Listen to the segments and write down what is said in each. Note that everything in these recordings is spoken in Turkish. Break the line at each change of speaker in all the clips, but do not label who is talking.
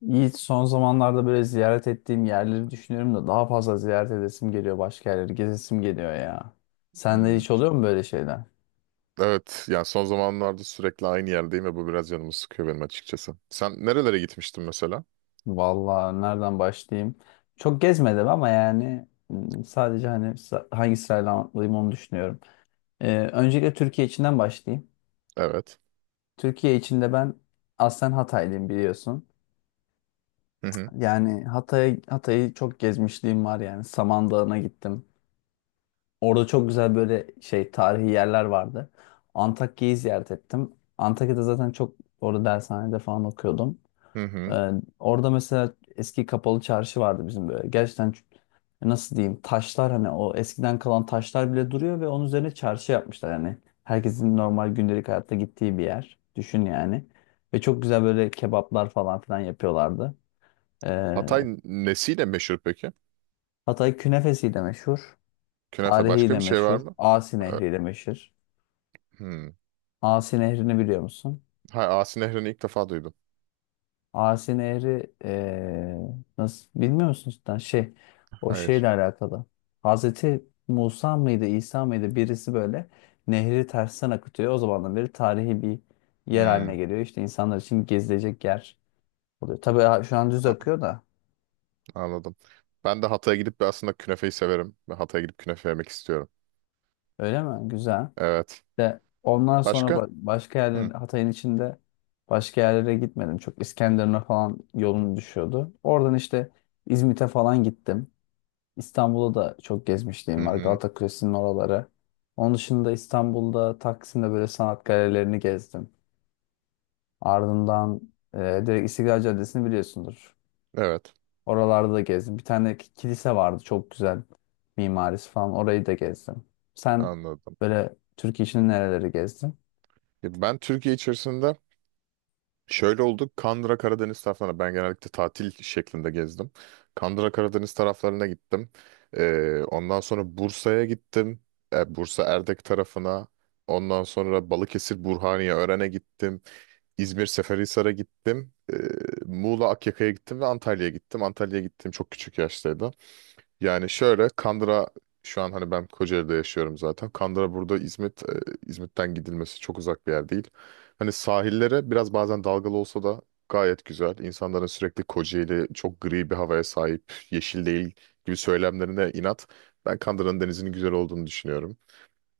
Yiğit son zamanlarda böyle ziyaret ettiğim yerleri düşünüyorum da daha fazla ziyaret edesim geliyor başka yerleri gezesim geliyor ya. Sende
Hmm.
hiç oluyor mu böyle şeyler?
Evet, yani son zamanlarda sürekli aynı yerdeyim ve bu biraz canımı sıkıyor benim açıkçası. Sen nerelere gitmiştin mesela?
Vallahi nereden başlayayım? Çok gezmedim ama yani sadece hani hangi sırayla anlatayım onu düşünüyorum. Öncelikle Türkiye içinden başlayayım.
Evet.
Türkiye içinde ben aslen Hataylıyım biliyorsun.
Hı hı.
Yani Hatay'ı çok gezmişliğim var yani. Samandağ'ına gittim. Orada çok güzel böyle şey tarihi yerler vardı. Antakya'yı ziyaret ettim. Antakya'da zaten çok orada dershanede falan okuyordum.
Hı hı.
Ee, Orada mesela eski kapalı çarşı vardı bizim böyle. Gerçekten nasıl diyeyim taşlar hani o eskiden kalan taşlar bile duruyor ve onun üzerine çarşı yapmışlar yani. Herkesin normal gündelik hayatta gittiği bir yer. Düşün yani. Ve çok güzel böyle kebaplar falan filan yapıyorlardı. Ee,
Hatay nesiyle meşhur peki?
Hatay künefesi de meşhur.
Künefe
Tarihi
başka
de
bir şey var
meşhur.
mı?
Asi
Ee,
nehri de meşhur.
Hmm.
Asi Nehri'ni biliyor musun?
Hayır, Asi Nehri'ni ilk defa duydum.
Asi Nehri nasıl bilmiyor musun cidden? Şey o
Hayır.
şeyle alakalı. Hazreti Musa mıydı İsa mıydı birisi böyle nehri tersten akıtıyor. O zamandan beri tarihi bir yer haline
Hmm.
geliyor. İşte insanlar için gezilecek yer oluyor. Tabii şu an düz
a-
akıyor da
Anladım. Ben de Hatay'a gidip bir aslında künefeyi severim. Ve Hatay'a gidip künefe yemek istiyorum.
öyle mi? Güzel.
Evet.
De ondan sonra
Başka?
başka yerler
Hı
Hatay'ın içinde başka yerlere gitmedim. Çok İskenderun'a falan yolum düşüyordu. Oradan işte İzmit'e falan gittim. İstanbul'da da çok
hı.
gezmişliğim var.
Hı.
Galata Kulesi'nin oraları. Onun dışında İstanbul'da Taksim'de böyle sanat galerilerini gezdim. Ardından direkt İstiklal Caddesi'ni biliyorsundur.
Evet.
Oralarda da gezdim. Bir tane kilise vardı çok güzel mimarisi falan. Orayı da gezdim. Sen
Anladım.
böyle Türkiye içinde nereleri gezdin?
Ya, ben Türkiye içerisinde şöyle oldu. Kandıra Karadeniz taraflarına ben genellikle tatil şeklinde gezdim. Kandıra Karadeniz taraflarına gittim. Ondan sonra Bursa'ya gittim. Bursa Erdek tarafına. Ondan sonra Balıkesir Burhaniye Ören'e gittim. İzmir Seferihisar'a gittim. Muğla Akyaka'ya gittim ve Antalya'ya gittim. Antalya'ya gittim çok küçük yaştaydı. Yani şöyle Kandıra, şu an hani ben Kocaeli'de yaşıyorum zaten. Kandıra burada İzmit, İzmit'ten gidilmesi çok uzak bir yer değil. Hani sahillere biraz bazen dalgalı olsa da gayet güzel. İnsanların sürekli Kocaeli çok gri bir havaya sahip, yeşil değil gibi söylemlerine inat. Ben Kandıra'nın denizinin güzel olduğunu düşünüyorum.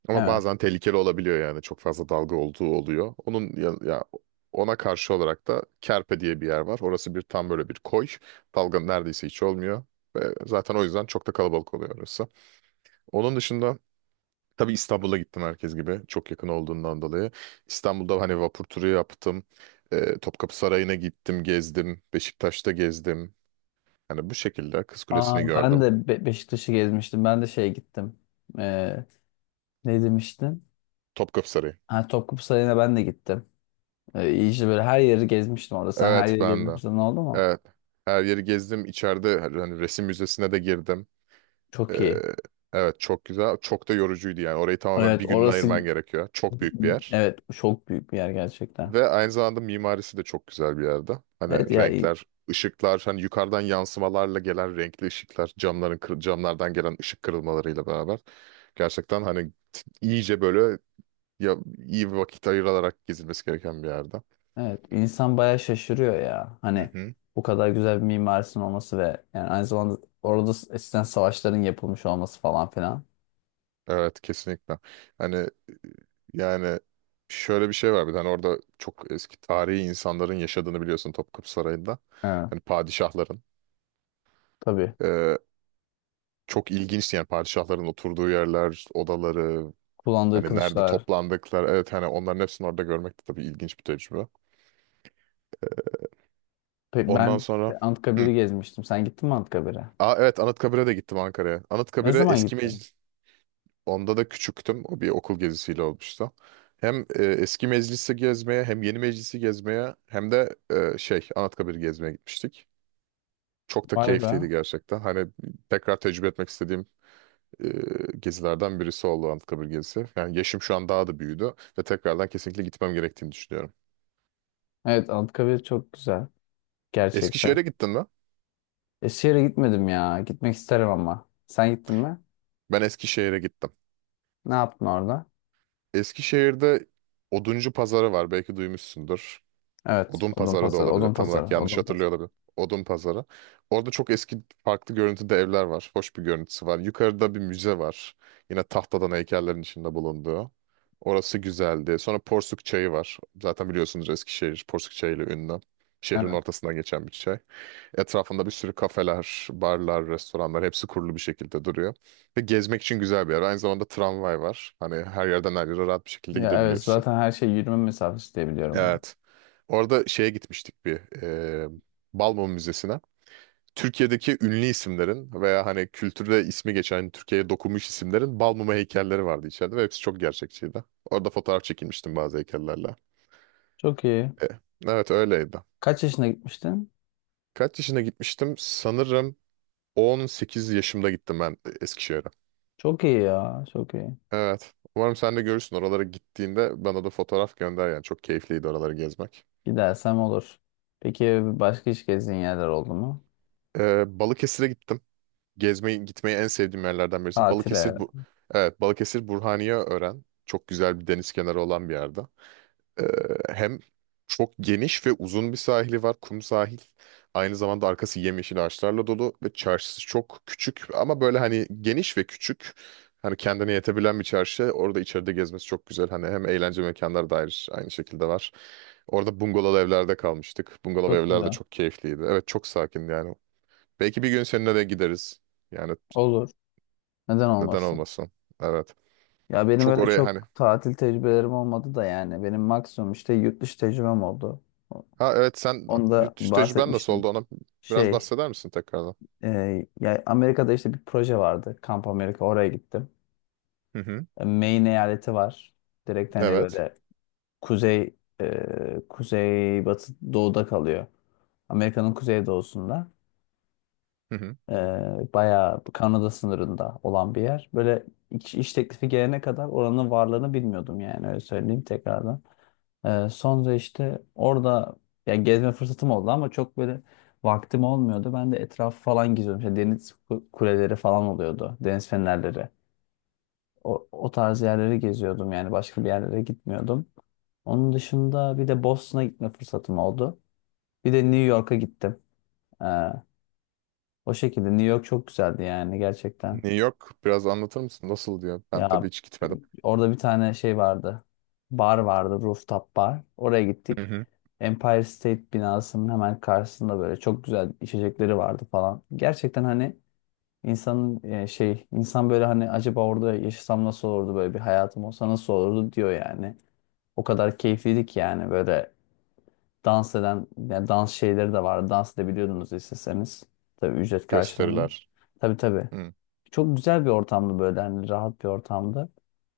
Ama
Evet.
bazen tehlikeli olabiliyor yani. Çok fazla dalga olduğu oluyor. Onun ya, ona karşı olarak da Kerpe diye bir yer var. Orası bir tam böyle bir koy. Dalga neredeyse hiç olmuyor. Ve zaten o yüzden çok da kalabalık oluyor orası. Onun dışında tabii İstanbul'a gittim herkes gibi. Çok yakın olduğundan dolayı. İstanbul'da hani vapur turu yaptım. Topkapı Sarayı'na gittim, gezdim. Beşiktaş'ta gezdim. Yani bu şekilde Kız Kulesi'ni
Aa, ben
gördüm.
de Beşiktaş'ı gezmiştim. Ben de şeye gittim. Ee, Ne demiştin?
Topkapı Sarayı.
Ha, Topkapı Sarayı'na ben de gittim. İyi işte böyle her yeri gezmiştim orada. Sen her
Evet
yeri
ben de.
gezmişsin oldu mu?
Evet. Her yeri gezdim. İçeride hani resim müzesine de girdim. Ee,
Çok iyi.
evet çok güzel. Çok da yorucuydu yani. Orayı tamamen
Evet
bir gününe
orası
ayırman gerekiyor. Çok büyük bir yer.
evet çok büyük bir yer gerçekten.
Ve aynı zamanda mimarisi de çok güzel bir yerde.
Evet
Hani
ya i-
renkler, ışıklar, hani yukarıdan yansımalarla gelen renkli ışıklar, camların camlardan gelen ışık kırılmalarıyla beraber gerçekten hani iyice böyle ya iyi bir vakit ayırarak gezilmesi gereken bir yerde.
evet insan bayağı şaşırıyor ya.
Hı
Hani
hı.
bu kadar güzel bir mimarisinin olması ve yani aynı zamanda orada eskiden savaşların yapılmış olması falan filan.
Evet kesinlikle. Hani yani şöyle bir şey var, bir tane orada çok eski tarihi insanların yaşadığını biliyorsun Topkapı Sarayı'nda.
Evet
Hani padişahların.
tabii.
Ee, Çok ilginç yani padişahların oturduğu yerler, odaları,
Kullandığı
hani nerede
kılıçlar.
toplandıkları. Evet hani onların hepsini orada görmek de tabii ilginç bir tecrübe. Ondan
Ben
sonra.
işte
Hı.
Anıtkabir'i gezmiştim. Sen gittin mi Anıtkabir'e?
Aa, evet Anıtkabir'e de gittim Ankara'ya.
Ne
Anıtkabir'e
zaman
eski
gittin?
meclis. Onda da küçüktüm. O bir okul gezisiyle olmuştu. Hem eski meclisi gezmeye hem yeni meclisi gezmeye hem de şey Anıtkabir'i gezmeye gitmiştik. Çok da
Vay be.
keyifliydi gerçekten. Hani tekrar tecrübe etmek istediğim gezilerden birisi oldu Anıtkabir gezisi. Yani yaşım şu an daha da büyüdü ve tekrardan kesinlikle gitmem gerektiğini düşünüyorum.
Evet Anıtkabir çok güzel. Gerçekten.
Eskişehir'e gittin mi?
Eskişehir'e gitmedim ya. Gitmek isterim ama. Sen gittin mi?
Ben Eskişehir'e gittim.
Ne yaptın orada?
Eskişehir'de Oduncu Pazarı var. Belki duymuşsundur.
Evet.
Odun pazarı da
Odunpazarı.
olabilir. Tam olarak
Odunpazarı.
yanlış
Odunpazarı.
hatırlıyor olabilir. Odun pazarı. Orada çok eski farklı görüntüde evler var. Hoş bir görüntüsü var. Yukarıda bir müze var. Yine tahtadan heykellerin içinde bulunduğu. Orası güzeldi. Sonra Porsuk Çayı var. Zaten biliyorsunuz Eskişehir Porsuk Çayı ile ünlü. Şehrin
Evet.
ortasından geçen bir çay. Etrafında bir sürü kafeler, barlar, restoranlar hepsi kurulu bir şekilde duruyor. Ve gezmek için güzel bir yer. Aynı zamanda tramvay var. Hani her yerden her yere rahat bir şekilde
Ya evet
gidebiliyorsun.
zaten her şey yürüme mesafesi diye biliyorum onu.
Evet. Orada şeye gitmiştik, bir Balmum Müzesi'ne. Türkiye'deki ünlü isimlerin veya hani kültürde ismi geçen hani Türkiye'ye dokunmuş isimlerin Balmum'a heykelleri vardı içeride ve hepsi çok gerçekçiydi. Orada fotoğraf çekilmiştim bazı heykellerle.
Çok iyi.
E, evet öyleydi.
Kaç yaşına gitmiştin?
Kaç yaşına gitmiştim? Sanırım 18 yaşımda gittim ben Eskişehir'e.
Çok iyi ya. Çok iyi.
Evet. Umarım sen de görürsün. Oralara gittiğinde bana da fotoğraf gönder yani. Çok keyifliydi oraları gezmek.
Gidersem olur. Peki başka hiç gezdiğin yerler oldu mu?
Balıkesir'e gittim. Gezmeyi gitmeyi en sevdiğim yerlerden birisi. Balıkesir
Tatile.
bu evet Balıkesir Burhaniyeören çok güzel bir deniz kenarı olan bir yerde. Ee, Hem çok geniş ve uzun bir sahili var, kum sahil. Aynı zamanda arkası yemyeşil ağaçlarla dolu ve çarşısı çok küçük ama böyle hani geniş ve küçük. Hani kendine yetebilen bir çarşı. Orada içeride gezmesi çok güzel. Hani hem eğlence mekanları dair aynı şekilde var. Orada bungalov evlerde kalmıştık. Bungalov
Çok
evler de
güzel.
çok keyifliydi. Evet çok sakin yani. Belki bir gün seninle de gideriz. Yani
Olur. Neden
neden
olmasın?
olmasın? Evet.
Ya benim
Çok
öyle
oraya hani.
çok tatil tecrübelerim olmadı da yani. Benim maksimum işte yurt dışı tecrübem oldu.
Ha evet sen
Onu da
yurt dışı tecrüben nasıl oldu
bahsetmiştim.
ona biraz
Şey,
bahseder misin tekrardan?
Ya Amerika'da işte bir proje vardı. Kamp Amerika oraya gittim.
Hı hı.
E, Maine eyaleti var. Direkt hani
Evet.
böyle kuzey kuzey batı doğuda kalıyor. Amerika'nın kuzey doğusunda.
Hı hı.
E, Bayağı Kanada sınırında olan bir yer. Böyle iş teklifi gelene kadar oranın varlığını bilmiyordum yani öyle söyleyeyim tekrardan. Sonra işte orada ya gezme fırsatım oldu ama çok böyle vaktim olmuyordu. Ben de etrafı falan geziyordum. İşte deniz kuleleri falan oluyordu. Deniz fenerleri. O tarz yerleri geziyordum yani başka bir yerlere gitmiyordum. Onun dışında bir de Boston'a gitme fırsatım oldu. Bir de New York'a gittim. Ee, O şekilde New York çok güzeldi yani gerçekten.
New York biraz anlatır mısın? Nasıl diyor? Ben
Ya
tabii hiç gitmedim.
orada bir tane şey vardı. Bar vardı, rooftop bar. Oraya
Hı
gittik.
hı.
Empire State binasının hemen karşısında böyle çok güzel içecekleri vardı falan. Gerçekten hani insanın şey insan böyle hani acaba orada yaşasam nasıl olurdu böyle bir hayatım olsa nasıl olurdu diyor yani. O kadar keyifliydi ki yani böyle dans eden yani dans şeyleri de vardı. Dans edebiliyordunuz isteseniz. Tabii ücret karşılığında.
Gösteriler.
Tabii tabii.
Hı
Çok güzel bir ortamdı böyle hani rahat bir ortamdı.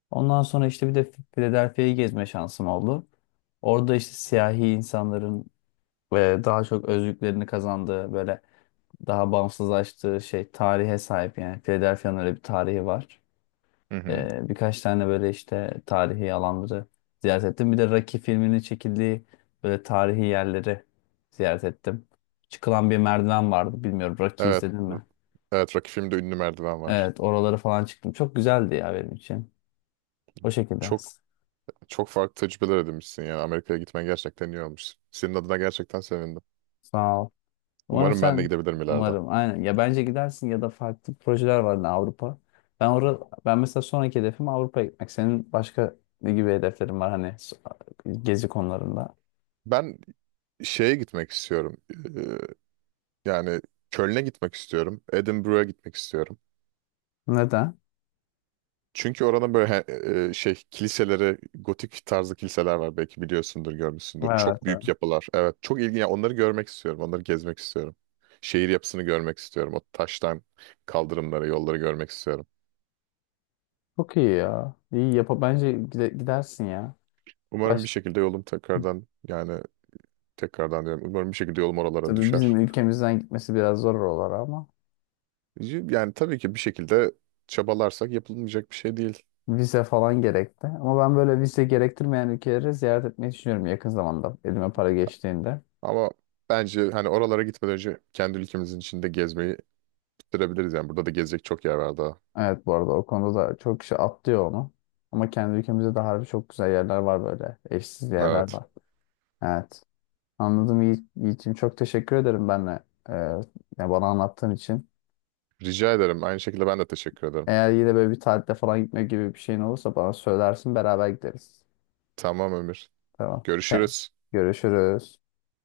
Ondan sonra işte bir de Philadelphia'yı gezme şansım oldu. Orada işte siyahi insanların ve daha çok özgürlüklerini kazandığı böyle daha bağımsızlaştığı şey tarihe sahip yani Philadelphia'nın öyle bir tarihi var.
hı. Hı.
Birkaç tane böyle işte tarihi alanları ziyaret ettim. Bir de Rocky filminin çekildiği böyle tarihi yerleri ziyaret ettim. Çıkılan bir merdiven vardı. Bilmiyorum Rocky
Evet.
izledin mi?
Evet Rocky filmde ünlü merdiven var.
Evet oraları falan çıktım. Çok güzeldi ya benim için. O şekilde.
Çok çok farklı tecrübeler edinmişsin yani. Amerika'ya gitmen gerçekten iyi olmuş. Senin adına gerçekten sevindim.
Sağ ol. Umarım
Umarım ben de
sen
gidebilirim ileride.
umarım aynen ya bence gidersin ya da farklı projeler var da Avrupa. Ben orada ben mesela sonraki hedefim Avrupa'ya gitmek. Senin başka ne gibi hedeflerin var hani gezi konularında?
Ben şeye gitmek istiyorum. Ee, Yani Köln'e gitmek istiyorum. Edinburgh'a gitmek istiyorum.
Neden?
Çünkü oranın böyle şey kiliseleri, gotik tarzı kiliseler var. Belki biliyorsundur, görmüşsündür.
Evet,
Çok
evet.
büyük yapılar. Evet, çok ilginç. Yani onları görmek istiyorum. Onları gezmek istiyorum. Şehir yapısını görmek istiyorum. O taştan kaldırımları, yolları görmek istiyorum.
Çok iyi ya. İyi yap bence gidersin ya.
Umarım bir
Baş
şekilde yolum tekrardan yani tekrardan diyorum. Umarım bir şekilde yolum oralara
tabii bizim
düşer.
ülkemizden gitmesi biraz zor olur ama
Yani tabii ki bir şekilde çabalarsak yapılmayacak bir şey değil.
vize falan gerekti. Ama ben böyle vize gerektirmeyen ülkeleri ziyaret etmeyi düşünüyorum yakın zamanda elime para geçtiğinde.
Ama bence hani oralara gitmeden önce kendi ülkemizin içinde gezmeyi bitirebiliriz. Yani burada da gezecek çok yer var daha.
Evet bu arada o konuda da çok kişi atlıyor onu. Ama kendi ülkemizde de harbi çok güzel yerler var böyle. Eşsiz yerler
Evet.
var. Evet. Anladım Yiğit'ciğim. Çok teşekkür ederim benle. Ee, Yani bana anlattığın için.
Rica ederim. Aynı şekilde ben de teşekkür ederim.
Eğer yine böyle bir tatile falan gitme gibi bir şeyin olursa bana söylersin beraber gideriz.
Tamam Ömür.
Tamam. Tamam.
Görüşürüz.
Görüşürüz.